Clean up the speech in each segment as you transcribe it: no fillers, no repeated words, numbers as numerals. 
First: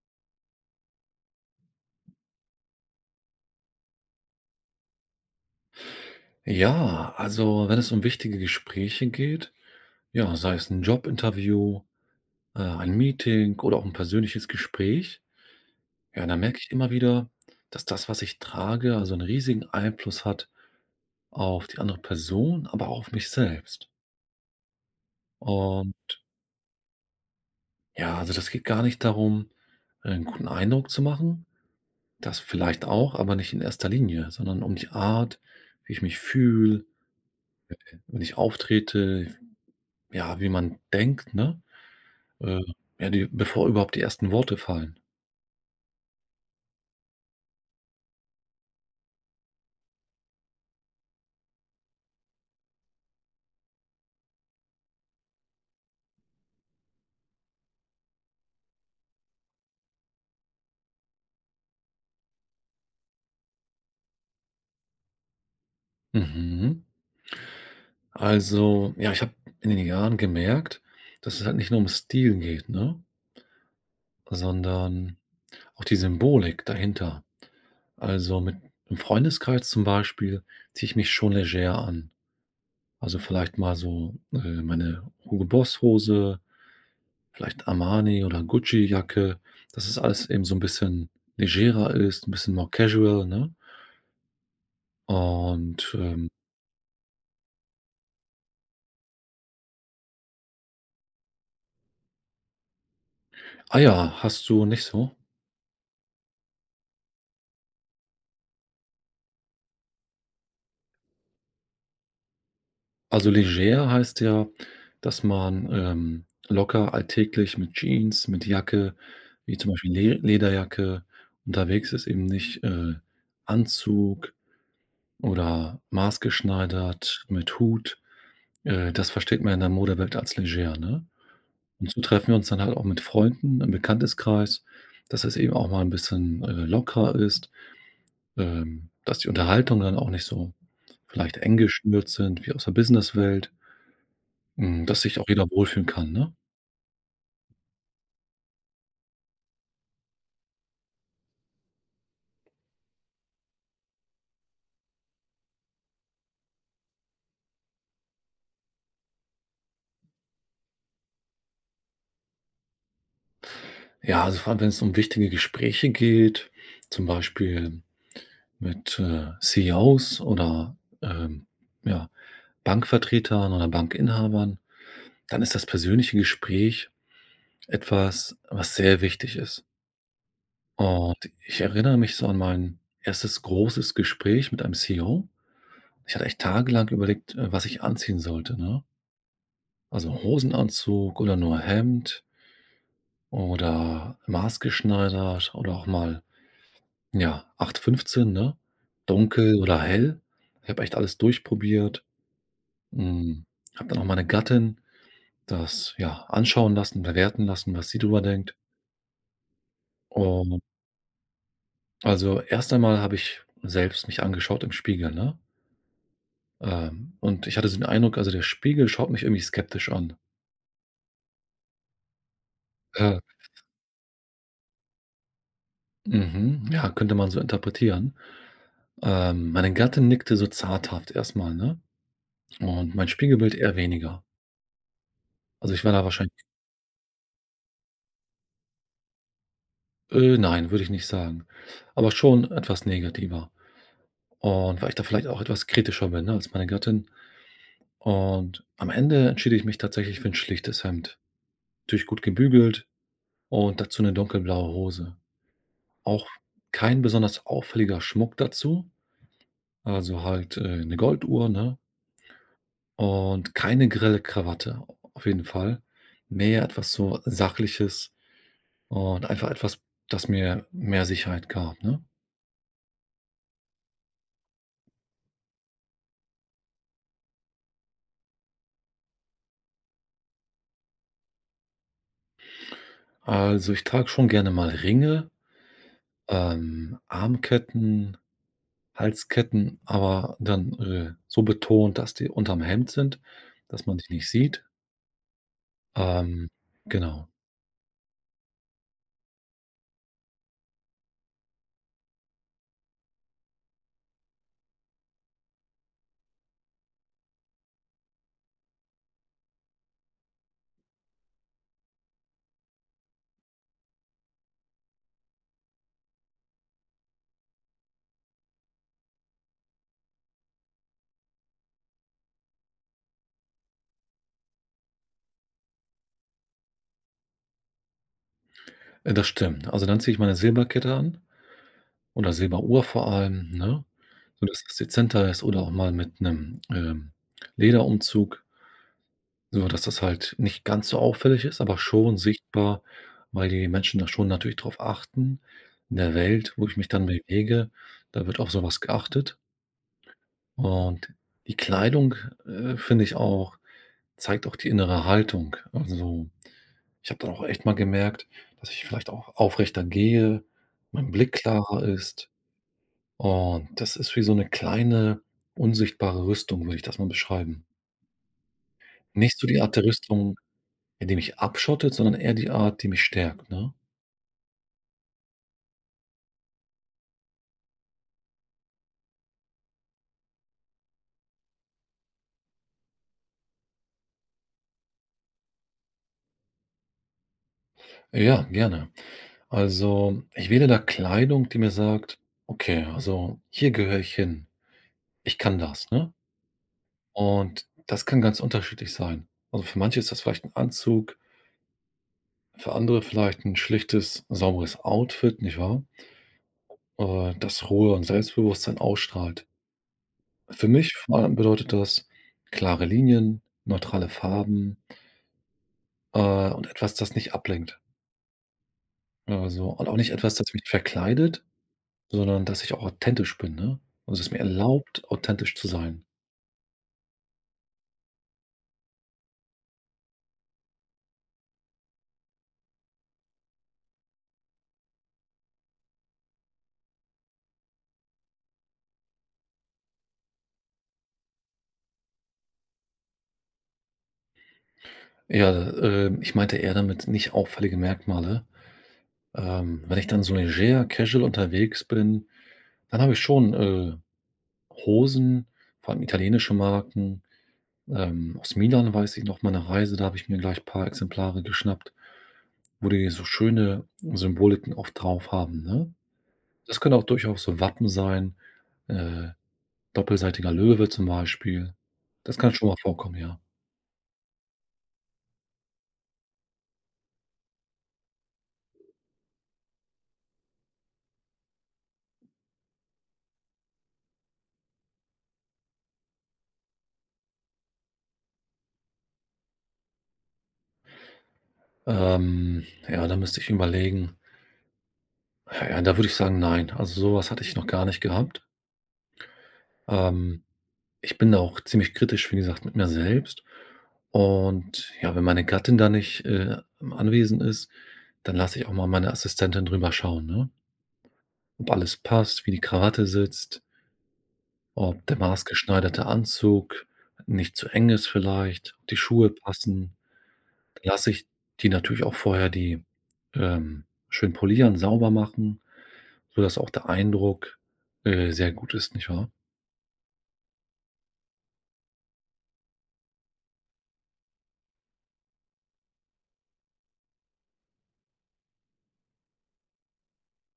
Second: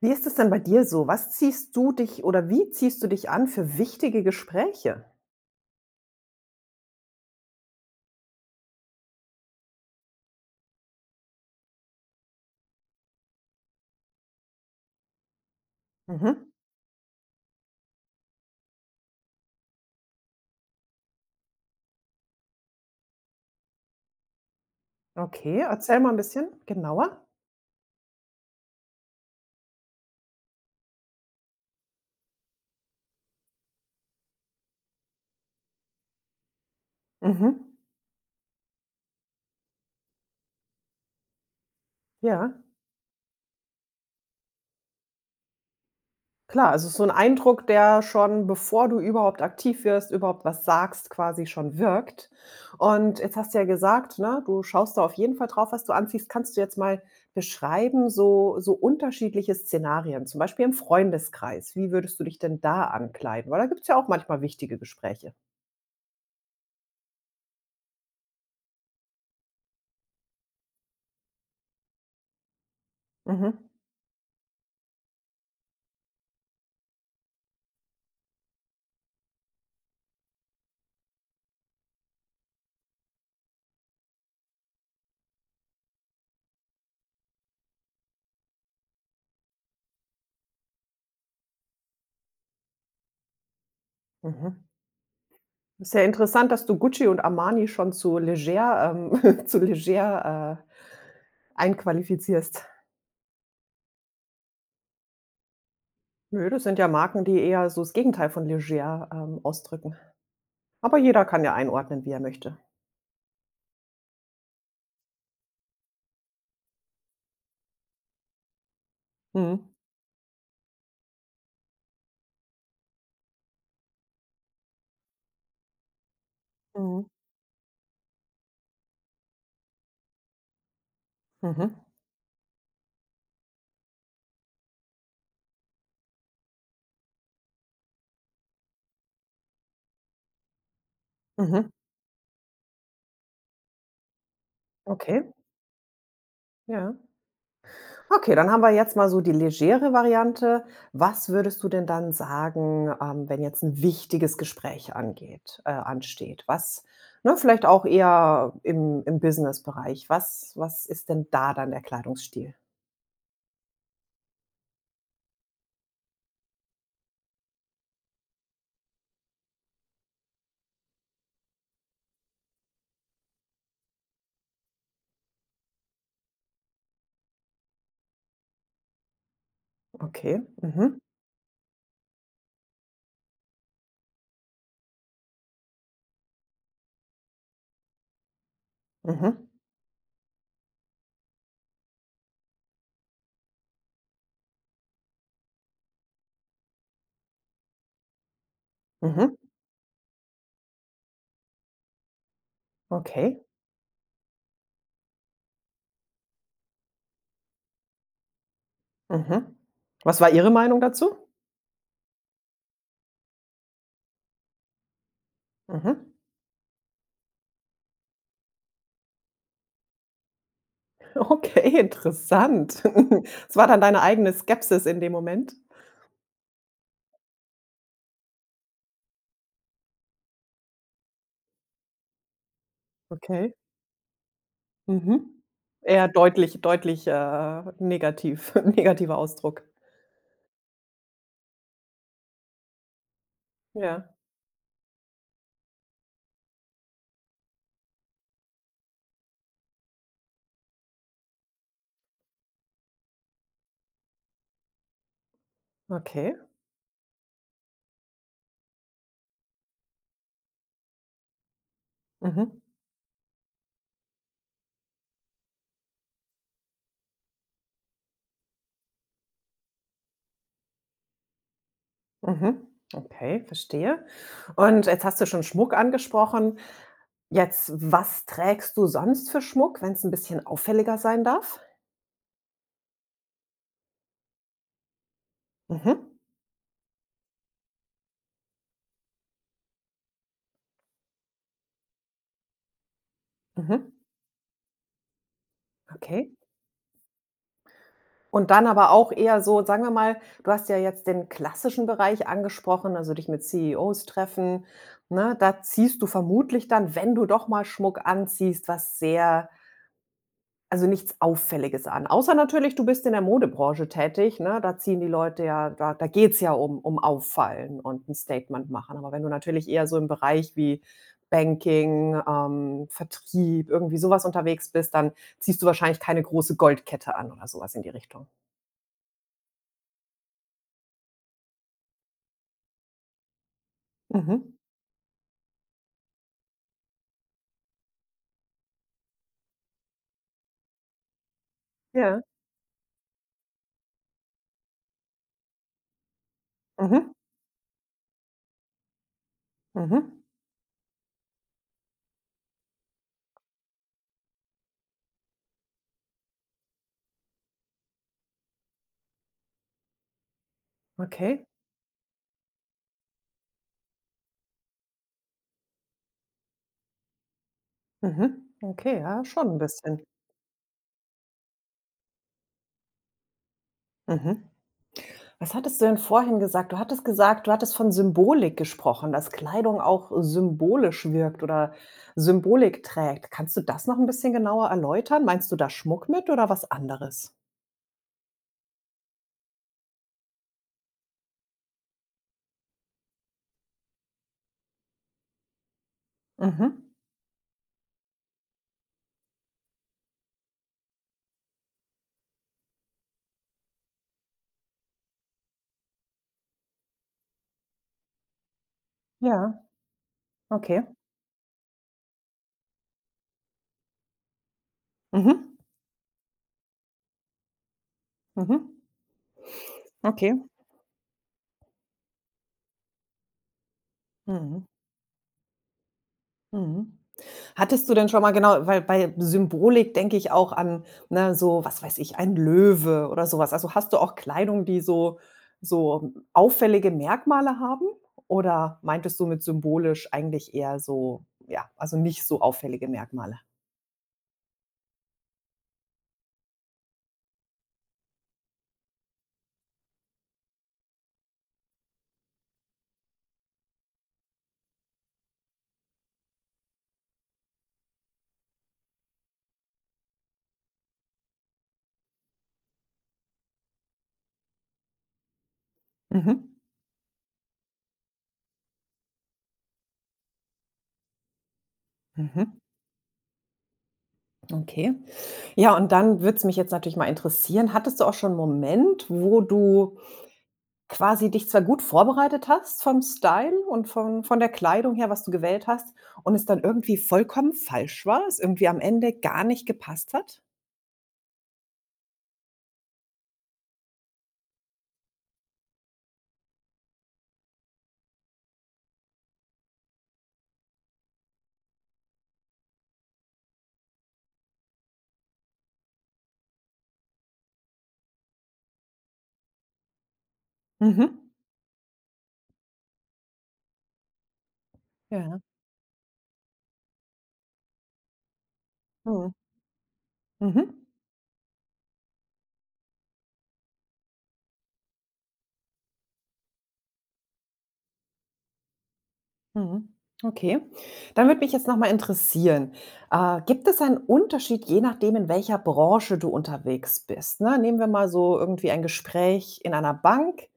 Wie ist es denn bei dir so? Was ziehst du dich oder wie ziehst du dich an für wichtige Gespräche? Ja, also wenn es um wichtige Gespräche geht, ja, sei es ein Jobinterview, ein Meeting oder auch ein persönliches Gespräch, ja, dann Mhm. merke ich immer wieder, dass das, was ich trage, also einen riesigen Einfluss hat auf die andere Person, aber auch auf mich selbst. Okay, erzähl mal Und ein bisschen genauer. ja, also das geht gar nicht darum, einen guten Eindruck zu machen, das vielleicht auch, aber nicht in erster Linie, sondern um die Art, wie ich mich fühle, Mhm. wenn ich auftrete, ja, wie man denkt, ne? Äh, Ja. ja, die bevor überhaupt die ersten Worte fallen. Klar, also so 'n Eindruck, der schon, bevor du überhaupt aktiv wirst, überhaupt was sagst, quasi schon wirkt. Und jetzt hast du ja gesagt, ne, du schaust da auf jeden Fall drauf, was du anziehst. Kannst du jetzt mal beschreiben, so unterschiedliche Szenarien, zum Beispiel im Freundeskreis? Wie würdest du dich denn da ankleiden? Weil da gibt's ja auch manchmal wichtige Gespräche. Mhm. Also, ja, ich habe in den Jahren gemerkt, dass es halt nicht nur um Stil geht, ne, Mhm, sondern auch die Symbolik dahinter. Also, mit im Freundeskreis zum Beispiel ziehe ich mich schon leger an. Also, vielleicht mal so, meine Hugo Boss Hose, vielleicht Armani oder Gucci Jacke, dass es alles eben so ein bisschen legerer ist, ein bisschen more casual, ne? mhm. Ist Und, ja ähm interessant, dass du Gucci und Armani schon zu leger zu leger, einqualifizierst. ah ja, hast du nicht so? Nö, das sind ja Marken, die eher so das Gegenteil von leger, ausdrücken. Aber jeder kann ja einordnen, wie er möchte. Also, leger heißt ja, dass man, locker alltäglich mit Jeans, mit Jacke, wie Mhm. zum Beispiel Le Lederjacke unterwegs ist, eben nicht, Anzug oder Mhm. maßgeschneidert mit Hut. Das versteht man in der Modewelt als leger, ne? Mhm. Und so treffen wir uns dann halt auch mit Freunden im Bekannteskreis, dass es eben auch mal ein bisschen, lockerer ist, dass die Unterhaltungen dann auch nicht so vielleicht eng Mhm. geschnürt sind wie aus der Businesswelt. Mhm, Dass sich Okay, auch jeder wohlfühlen kann, ne? ja. Okay, dann haben wir jetzt mal so die legere Variante. Was würdest du denn dann sagen, wenn jetzt ein wichtiges Gespräch angeht ansteht? Was ne, vielleicht auch eher im bereich Was was ist denn da dann der Kleidungsstil? Ja, also vor allem, wenn es um wichtige Gespräche geht, zum Beispiel mit, CEOs oder, ähm, ja, Bankvertretern oder Bankinhabern, dann ist das persönliche Gespräch etwas, was sehr wichtig ist. Okay. Mhm. Und ich erinnere mich so an mein erstes großes Gespräch mit einem CEO. Ich hatte echt tagelang überlegt, was ich anziehen sollte, ne? Mhm. Also Hosenanzug oder nur Hemd oder maßgeschneidert oder auch mal ja, acht fünfzehn, ne? Mhm. Dunkel oder hell. Ich habe echt alles durchprobiert. Okay. Hm, Habe dann auch meine Gattin das, ja, anschauen lassen, bewerten lassen, was sie drüber denkt. Mhm. Was war Ihre Und Meinung dazu? also, erst einmal habe ich selbst mich angeschaut im Spiegel, ne? Mhm. Und ich hatte so den Eindruck, also, der Spiegel schaut mich irgendwie skeptisch an. Okay, interessant. Äh, Es war dann deine eigene Skepsis in dem Moment? mhm, ja, könnte man so interpretieren. Meine Gattin nickte so zaghaft erstmal, ne? Und mein Spiegelbild Okay. eher weniger. Mhm. Also, ich war da Eher wahrscheinlich. deutlich deutlich, negativ negativer Ausdruck. Nein, würde ich nicht sagen, aber schon etwas negativer Ja, und weil ich da vielleicht auch etwas kritischer bin, ne, als meine Gattin, und am Ende entschied ich mich tatsächlich für ein schlichtes Hemd. Natürlich gut gebügelt und dazu eine dunkelblaue Hose. Auch okay. kein besonders auffälliger Schmuck dazu, also halt, 'ne Golduhr, ne, Mhm. und keine grelle Krawatte auf jeden Fall. Mehr etwas so Sachliches und einfach etwas, das mir mehr Sicherheit gab, ne? Mhm. Okay, verstehe. Und jetzt hast du schon Schmuck angesprochen. Jetzt, was trägst du sonst für Schmuck, wenn es ein bisschen auffälliger sein darf? Also, ich trage schon gerne mal Ringe, Mhm. Armketten, Halsketten, aber dann, so betont, dass die unterm Hemd sind, dass Mhm. man die nicht sieht. Okay. Ähm, genau. Und dann aber auch eher so, sagen wir mal, du hast ja jetzt den klassischen Bereich angesprochen, also dich mit CEOs treffen, ne? Da ziehst du vermutlich dann, wenn du doch mal Schmuck anziehst, was sehr also nichts Auffälliges an. Außer natürlich, du bist in der Modebranche tätig, ne? Da ziehen die Leute ja da geht's ja um Auffallen und ein Statement machen. Aber wenn du natürlich eher so im Bereich wie Banking, Vertrieb, irgendwie sowas unterwegs bist, dann ziehst du wahrscheinlich keine große Goldkette an oder sowas in die Richtung. Das stimmt. Also, dann ziehe ich meine Silberkette an oder Silberuhr vor allem, ne, so Mhm. dass das dezenter ist oder auch mal mit einem Lederumzug, so dass das halt nicht ganz so auffällig ist, aber schon Ja. sichtbar, weil die Menschen da schon natürlich drauf achten. In der Welt, wo ich mich dann Mhm. bewege, da wird auf sowas geachtet. Mhm. Und die Kleidung, finde ich auch, zeigt auch die innere Haltung. Also, ich habe dann auch echt mal gemerkt, dass ich vielleicht auch aufrechter gehe, mein Blick Okay. klarer ist, und das ist wie so eine kleine unsichtbare Rüstung, würde ich das mal beschreiben. Mhm. Okay, ja, Nicht so schon ein die Art der bisschen. Rüstung, ja, die mich abschottet, sondern eher die Art, die mich stärkt, ne? Mhm. Was hattest du denn vorhin gesagt? Du hattest gesagt du hattest von Symbolik gesprochen, dass Kleidung auch symbolisch wirkt oder Symbolik trägt. Kannst du das noch ein bisschen genauer erläutern? Meinst du da Schmuck mit oder was anderes? Ja, gerne. Also, ich wähle da Kleidung, die mir sagt: „Okay, also hier gehöre ich hin. Ich kann das", ne? Mhm. Und das kann ganz unterschiedlich sein. Also, für manche ist das vielleicht ein Anzug, für andere vielleicht ein schlichtes, sauberes Outfit, nicht wahr? Das Ruhe und Selbstbewusstsein ausstrahlt. Ja, Für okay. mich vor allem bedeutet das klare Linien, neutrale Farben, Mhm. Und etwas, das nicht ablenkt. Mhm. Also und auch nicht Okay. etwas, das mich verkleidet, sondern dass ich auch authentisch bin, ne? Also, es mir Mhm. erlaubt, authentisch zu sein. Mhm. Hattest du denn schon mal genau weil bei Symbolik denke ich auch an, ne, so, was weiß ich, ein Löwe oder sowas. Also, hast du auch Kleidung, die so so auffällige Merkmale haben? Oder meintest du mit symbolisch eigentlich eher so ja, also nicht so auffällige Merkmale? Ja, ich meinte eher damit nicht auffällige Merkmale. Wenn ich dann so leger, casual unterwegs bin, dann habe ich schon, Hosen, vor allem italienische Marken. Aus Milan weiß ich noch, meine Reise, da habe ich mir gleich ein paar Exemplare geschnappt, wo die so schöne Symboliken auch drauf haben, ne? Mhm. Das können auch durchaus so Wappen sein, äh, doppelseitiger Löwe zum Beispiel. Das kann Mhm. schon mal vorkommen, ja. Okay. Ja, und dann würde es mich jetzt natürlich mal interessieren, hattest du auch schon einen Moment, wo du Quasi dich zwar gut vorbereitet hast vom Style und von der Kleidung her, was du gewählt hast und es dann irgendwie vollkommen falsch war, es irgendwie am Ende gar nicht gepasst hat? Ja, da müsste ich überlegen. Ja, ja, da würde ich sagen, nein. Also, sowas hatte ich noch gar nicht gehabt. Ähm Ich bin da auch ziemlich kritisch, wie gesagt, mit mir selbst. Und ja, wenn meine Gattin da nicht, anwesend ist, dann lasse ich auch mal meine Assistentin drüber schauen, ne? Mhm. Ob alles passt, wie die Krawatte sitzt, ob der Ja. maßgeschneiderte Anzug nicht zu eng ist vielleicht, ob die Schuhe Mhm. passen. Dann Mhm. lasse ich die natürlich auch vorher die, ähm, schön polieren, sauber machen, sodass auch der Eindruck, sehr gut ist, nicht wahr? Mhm. Okay. Dann würde mich jetzt noch mal interessieren, gibt es einen Unterschied, je nachdem, in welcher Branche du unterwegs bist, ne? Nehmen wir mal so irgendwie ein Gespräch in einer Bank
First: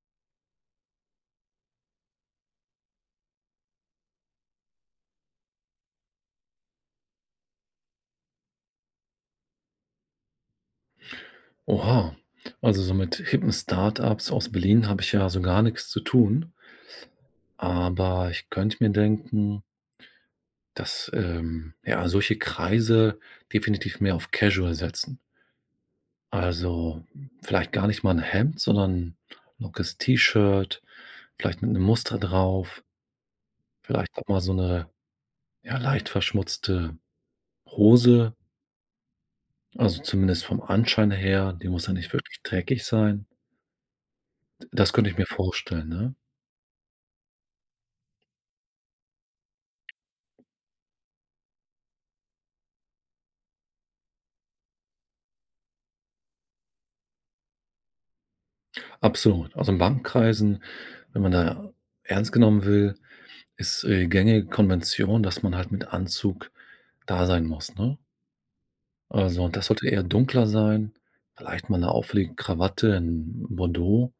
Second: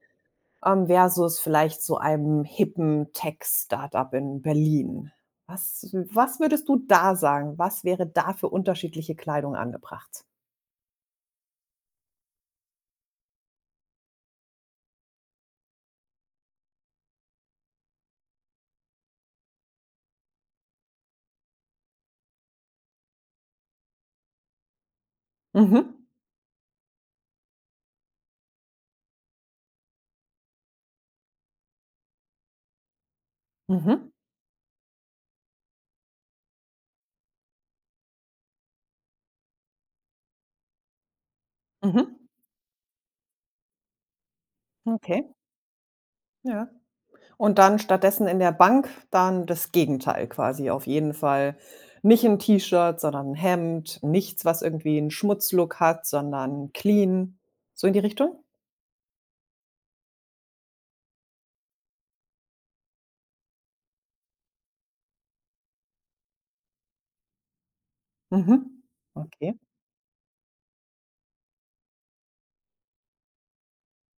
Versus vielleicht so einem hippen Tech-Startup in Berlin. Was was würdest du da sagen? Was wäre da für unterschiedliche Kleidung angebracht? Oha. Also, so mit hippen Startups aus Berlin habe ich ja so gar nichts zu tun, aber ich könnte mir denken, dass, ja, solche Kreise definitiv mehr auf Casual setzen. Mhm. Also, vielleicht gar nicht mal 'n Hemd, sondern ein lockes T-Shirt, vielleicht mit einem Muster drauf, Mhm. vielleicht auch mal so eine ja, leicht verschmutzte Hose, also zumindest vom Anschein her, die muss ja nicht Mhm. wirklich dreckig sein. Das könnte ich Okay, mir vorstellen, ne? ja. Und dann stattdessen in der Bank dann das Gegenteil quasi. Auf jeden Fall nicht ein T-Shirt, sondern 'n Hemd, nichts, was irgendwie 'n Schmutzlook hat, sondern clean. So in die Richtung? Absolut. Also, in Bankenkreisen, wenn man da ernst genommen will, ist, gängige Konvention, dass man halt mit Anzug da sein muss, ne? Mhm. Also, Okay, und das sollte eher dunkler sein, vielleicht mal eine auffällige Krawatte in Bordeaux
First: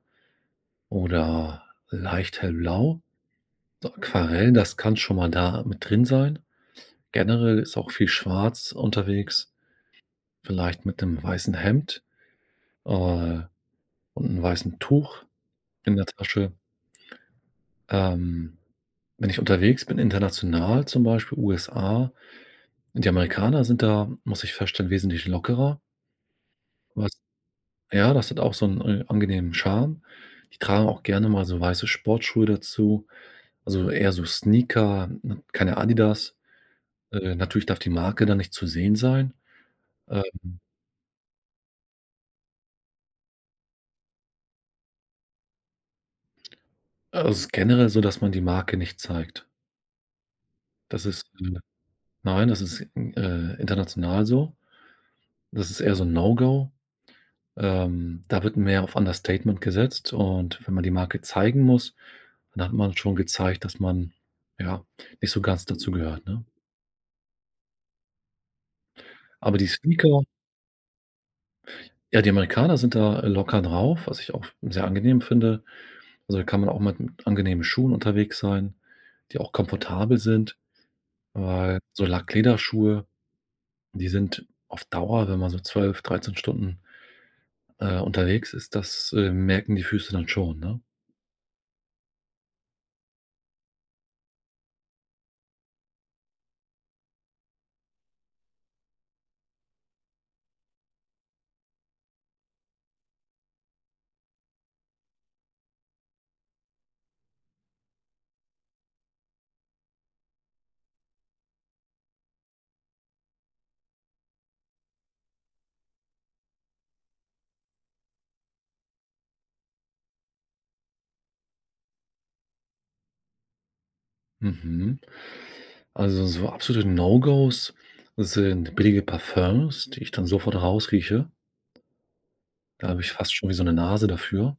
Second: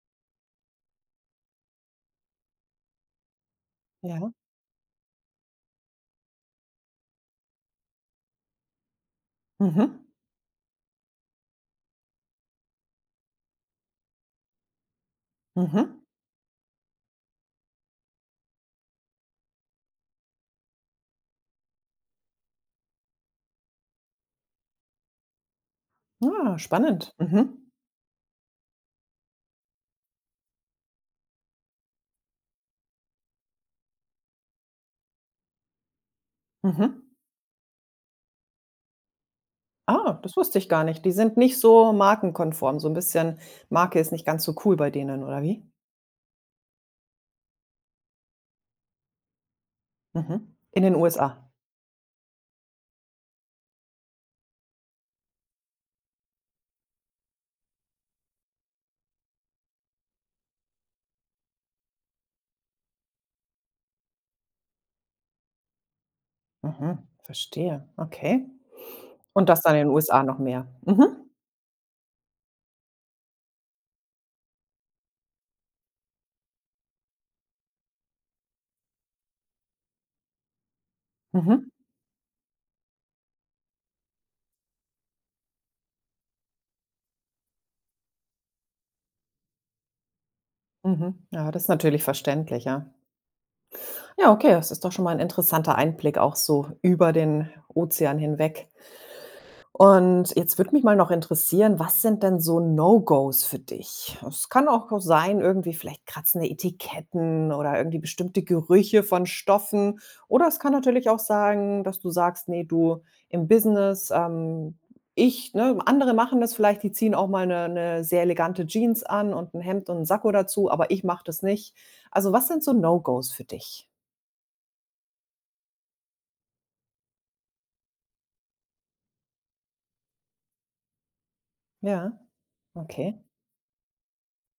oder leicht hellblau. So ja. Aquarell, das kann schon mal da mit drin sein. Generell ist auch viel schwarz unterwegs, Mhm. vielleicht mit einem weißen Hemd, äh, und einem weißen Tuch in Mhm. der Tasche. Ähm, Wenn ich unterwegs bin, international, zum Beispiel USA. Die Amerikaner sind da, muss ich feststellen, wesentlich lockerer. Ah, Was spannend. Mhm. Ja, das hat auch so einen angenehmen Charme. Die tragen auch gerne mal so weiße Sportschuhe dazu, also eher so Sneaker, ne, keine Adidas. Mhm. Natürlich darf die Marke dann nicht zu sehen sein. Ah, Ähm, das wusste ich gar nicht. Die sind nicht so markenkonform, so ein bisschen Marke ist nicht ganz so cool bei denen, oder wie? also, es ist generell so, dass man die Marke nicht zeigt. Mhm. In den Das ist, USA. äh nein, das ist, international so. Das ist eher so ein No-Go. Da wird mehr auf Understatement gesetzt, und wenn man die Marke zeigen muss, dann hat man schon gezeigt, dass man, ja, nicht so ganz dazugehört, ne? Mhm, verstehe. Okay. Und Aber das die dann in den USA Sneaker, noch mehr. Mhm. ja, die Amerikaner sind da locker drauf, was ich auch sehr angenehm finde. Also, da kann man auch mit angenehmen Schuhen unterwegs sein, die auch komfortabel sind, Mhm. weil so Lacklederschuhe, die sind auf Dauer, wenn man so 12, 13 Stunden, unterwegs ist, das, merken die Füße dann schon, ne? Mhm. Ja, das ist natürlich verständlich, ja. Ja, okay, das ist doch schon mal ein interessanter Einblick auch so über den Ozean hinweg. Und jetzt würde mich mal noch interessieren, was sind denn so No-Gos für dich? Es kann auch so sein, irgendwie vielleicht kratzende Etiketten oder irgendwie bestimmte Gerüche von Stoffen. Oder es kann natürlich auch sagen, dass du sagst, nee, du im Business, ich, ne, andere machen das vielleicht, die ziehen auch mal eine sehr elegante Jeans an und ein Hemd und einen Sakko dazu, aber ich mache das nicht. Also was sind so No-Gos für dich? Mhm. Also, so absolute No-Gos sind billige Parfums, die ich dann sofort rausrieche. Ja, Da habe ich okay. fast schon wie so 'ne Nase dafür.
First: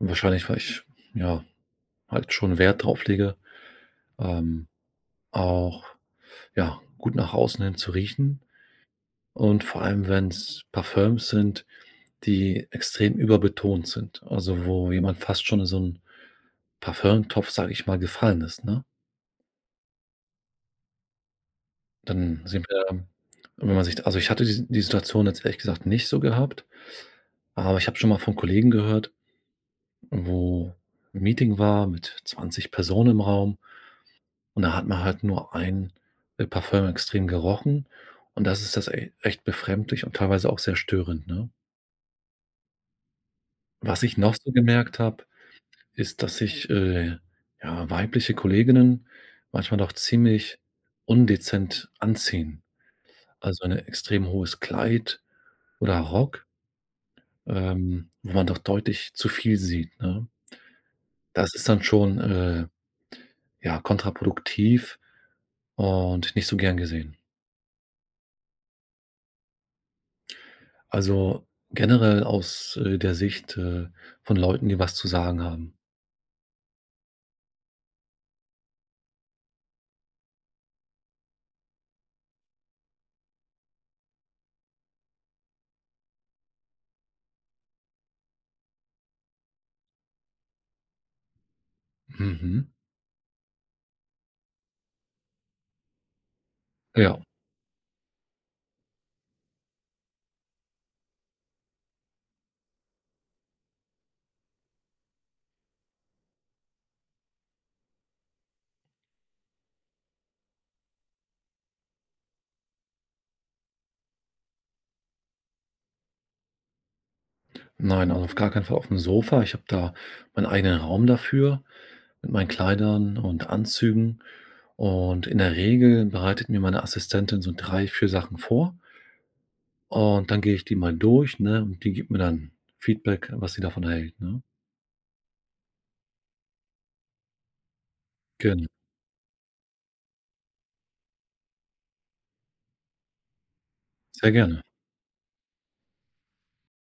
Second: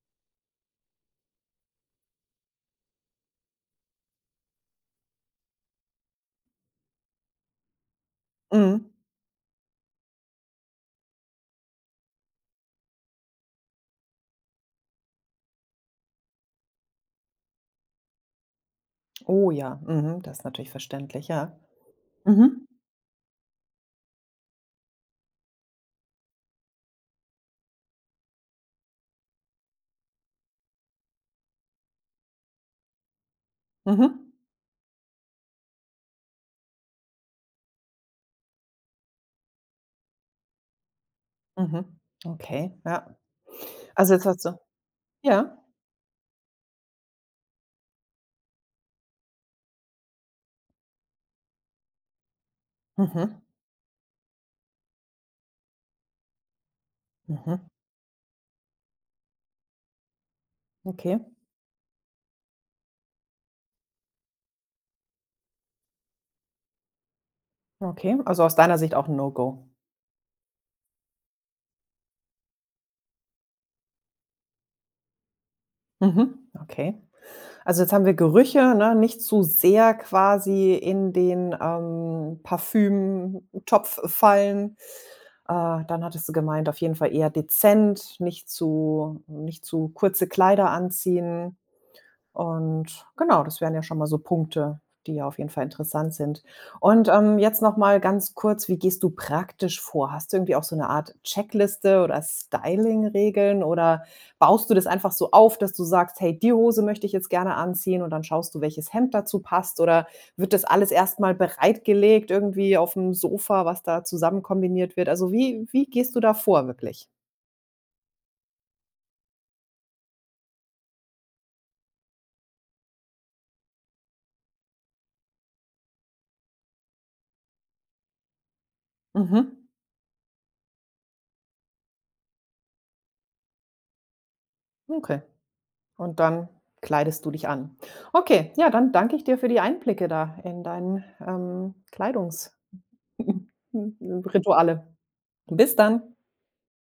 Wahrscheinlich, weil ich, ja, halt schon Wert drauf lege, ähm, auch, ja, gut nach außen hin zu riechen, Mhm. und vor allem, wenn's Parfums sind, die extrem überbetont sind, also, wo jemand fast schon in so 'n Parfümtopf, sage ich mal, gefallen ist, ne? Oh ja, mhm, das ist natürlich verständlich, ja. Dann sind Mhm. wir wenn man sich also, ich hatte die Situation jetzt ehrlich gesagt nicht so gehabt, aber ich habe schon mal von Kollegen gehört, wo 'n Meeting war mit 20 Personen im Raum, Mhm, und da hat man halt nur ein, Parfüm extrem gerochen, und das ist das e echt befremdlich und teilweise auch sehr störend, ne? mhm. Okay, ja. Was Also, ich jetzt noch hast so du gemerkt habe, ja. ist, dass sich, ja, weibliche Kolleginnen manchmal doch ziemlich undezent anziehen. Mhm, Also, 'ne extrem hohes Kleid oder Rock, mhm. Wo man doch deutlich zu viel sieht, ne? Okay, Das ist dann schon, ja, kontraproduktiv und nicht so gern gesehen. okay. Also, aus deiner Sicht auch 'n No-Go. Also, generell aus, der Sicht, von Leuten, die was zu sagen haben. Mhm, okay. Also, jetzt haben wir Gerüche, ne, nicht zu sehr quasi in den, Parfümtopf fallen. Dann hattest du gemeint, auf jeden Fall eher dezent, nicht zu kurze Kleider anziehen. Mhm. Und genau, das wären ja schon mal so Punkte, die ja auf jeden Fall interessant sind. Und, Ja. Jetzt noch mal ganz kurz, wie gehst du praktisch vor? Hast du irgendwie auch so eine Art Checkliste oder Styling-Regeln oder baust du das einfach so auf, dass du sagst: „Hey, die Hose möchte ich jetzt gerne anziehen“ und dann schaust du, welches Hemd dazu passt? Oder wird das alles erst mal bereitgelegt irgendwie auf dem Sofa, was da zusammen kombiniert wird? Also, wie gehst du da vor wirklich? Nein, also auf gar keinen Fall auf dem Sofa. Ich habe da meinen eigenen Raum dafür mit meinen Kleidern und Anzügen, und in der Regel bereitet mir meine Assistentin so 3 4 Sachen vor. Mhm. Und dann gehe ich die mal durch, ne, und die gibt mir dann Feedback, was sie davon hält, ne? Okay. Und dann kleidest du dich an. Okay, Gerne, ja, dann danke ich dir für die Einblicke da in dein, Kleidungs sehr gerne. Rituale. Bis dann.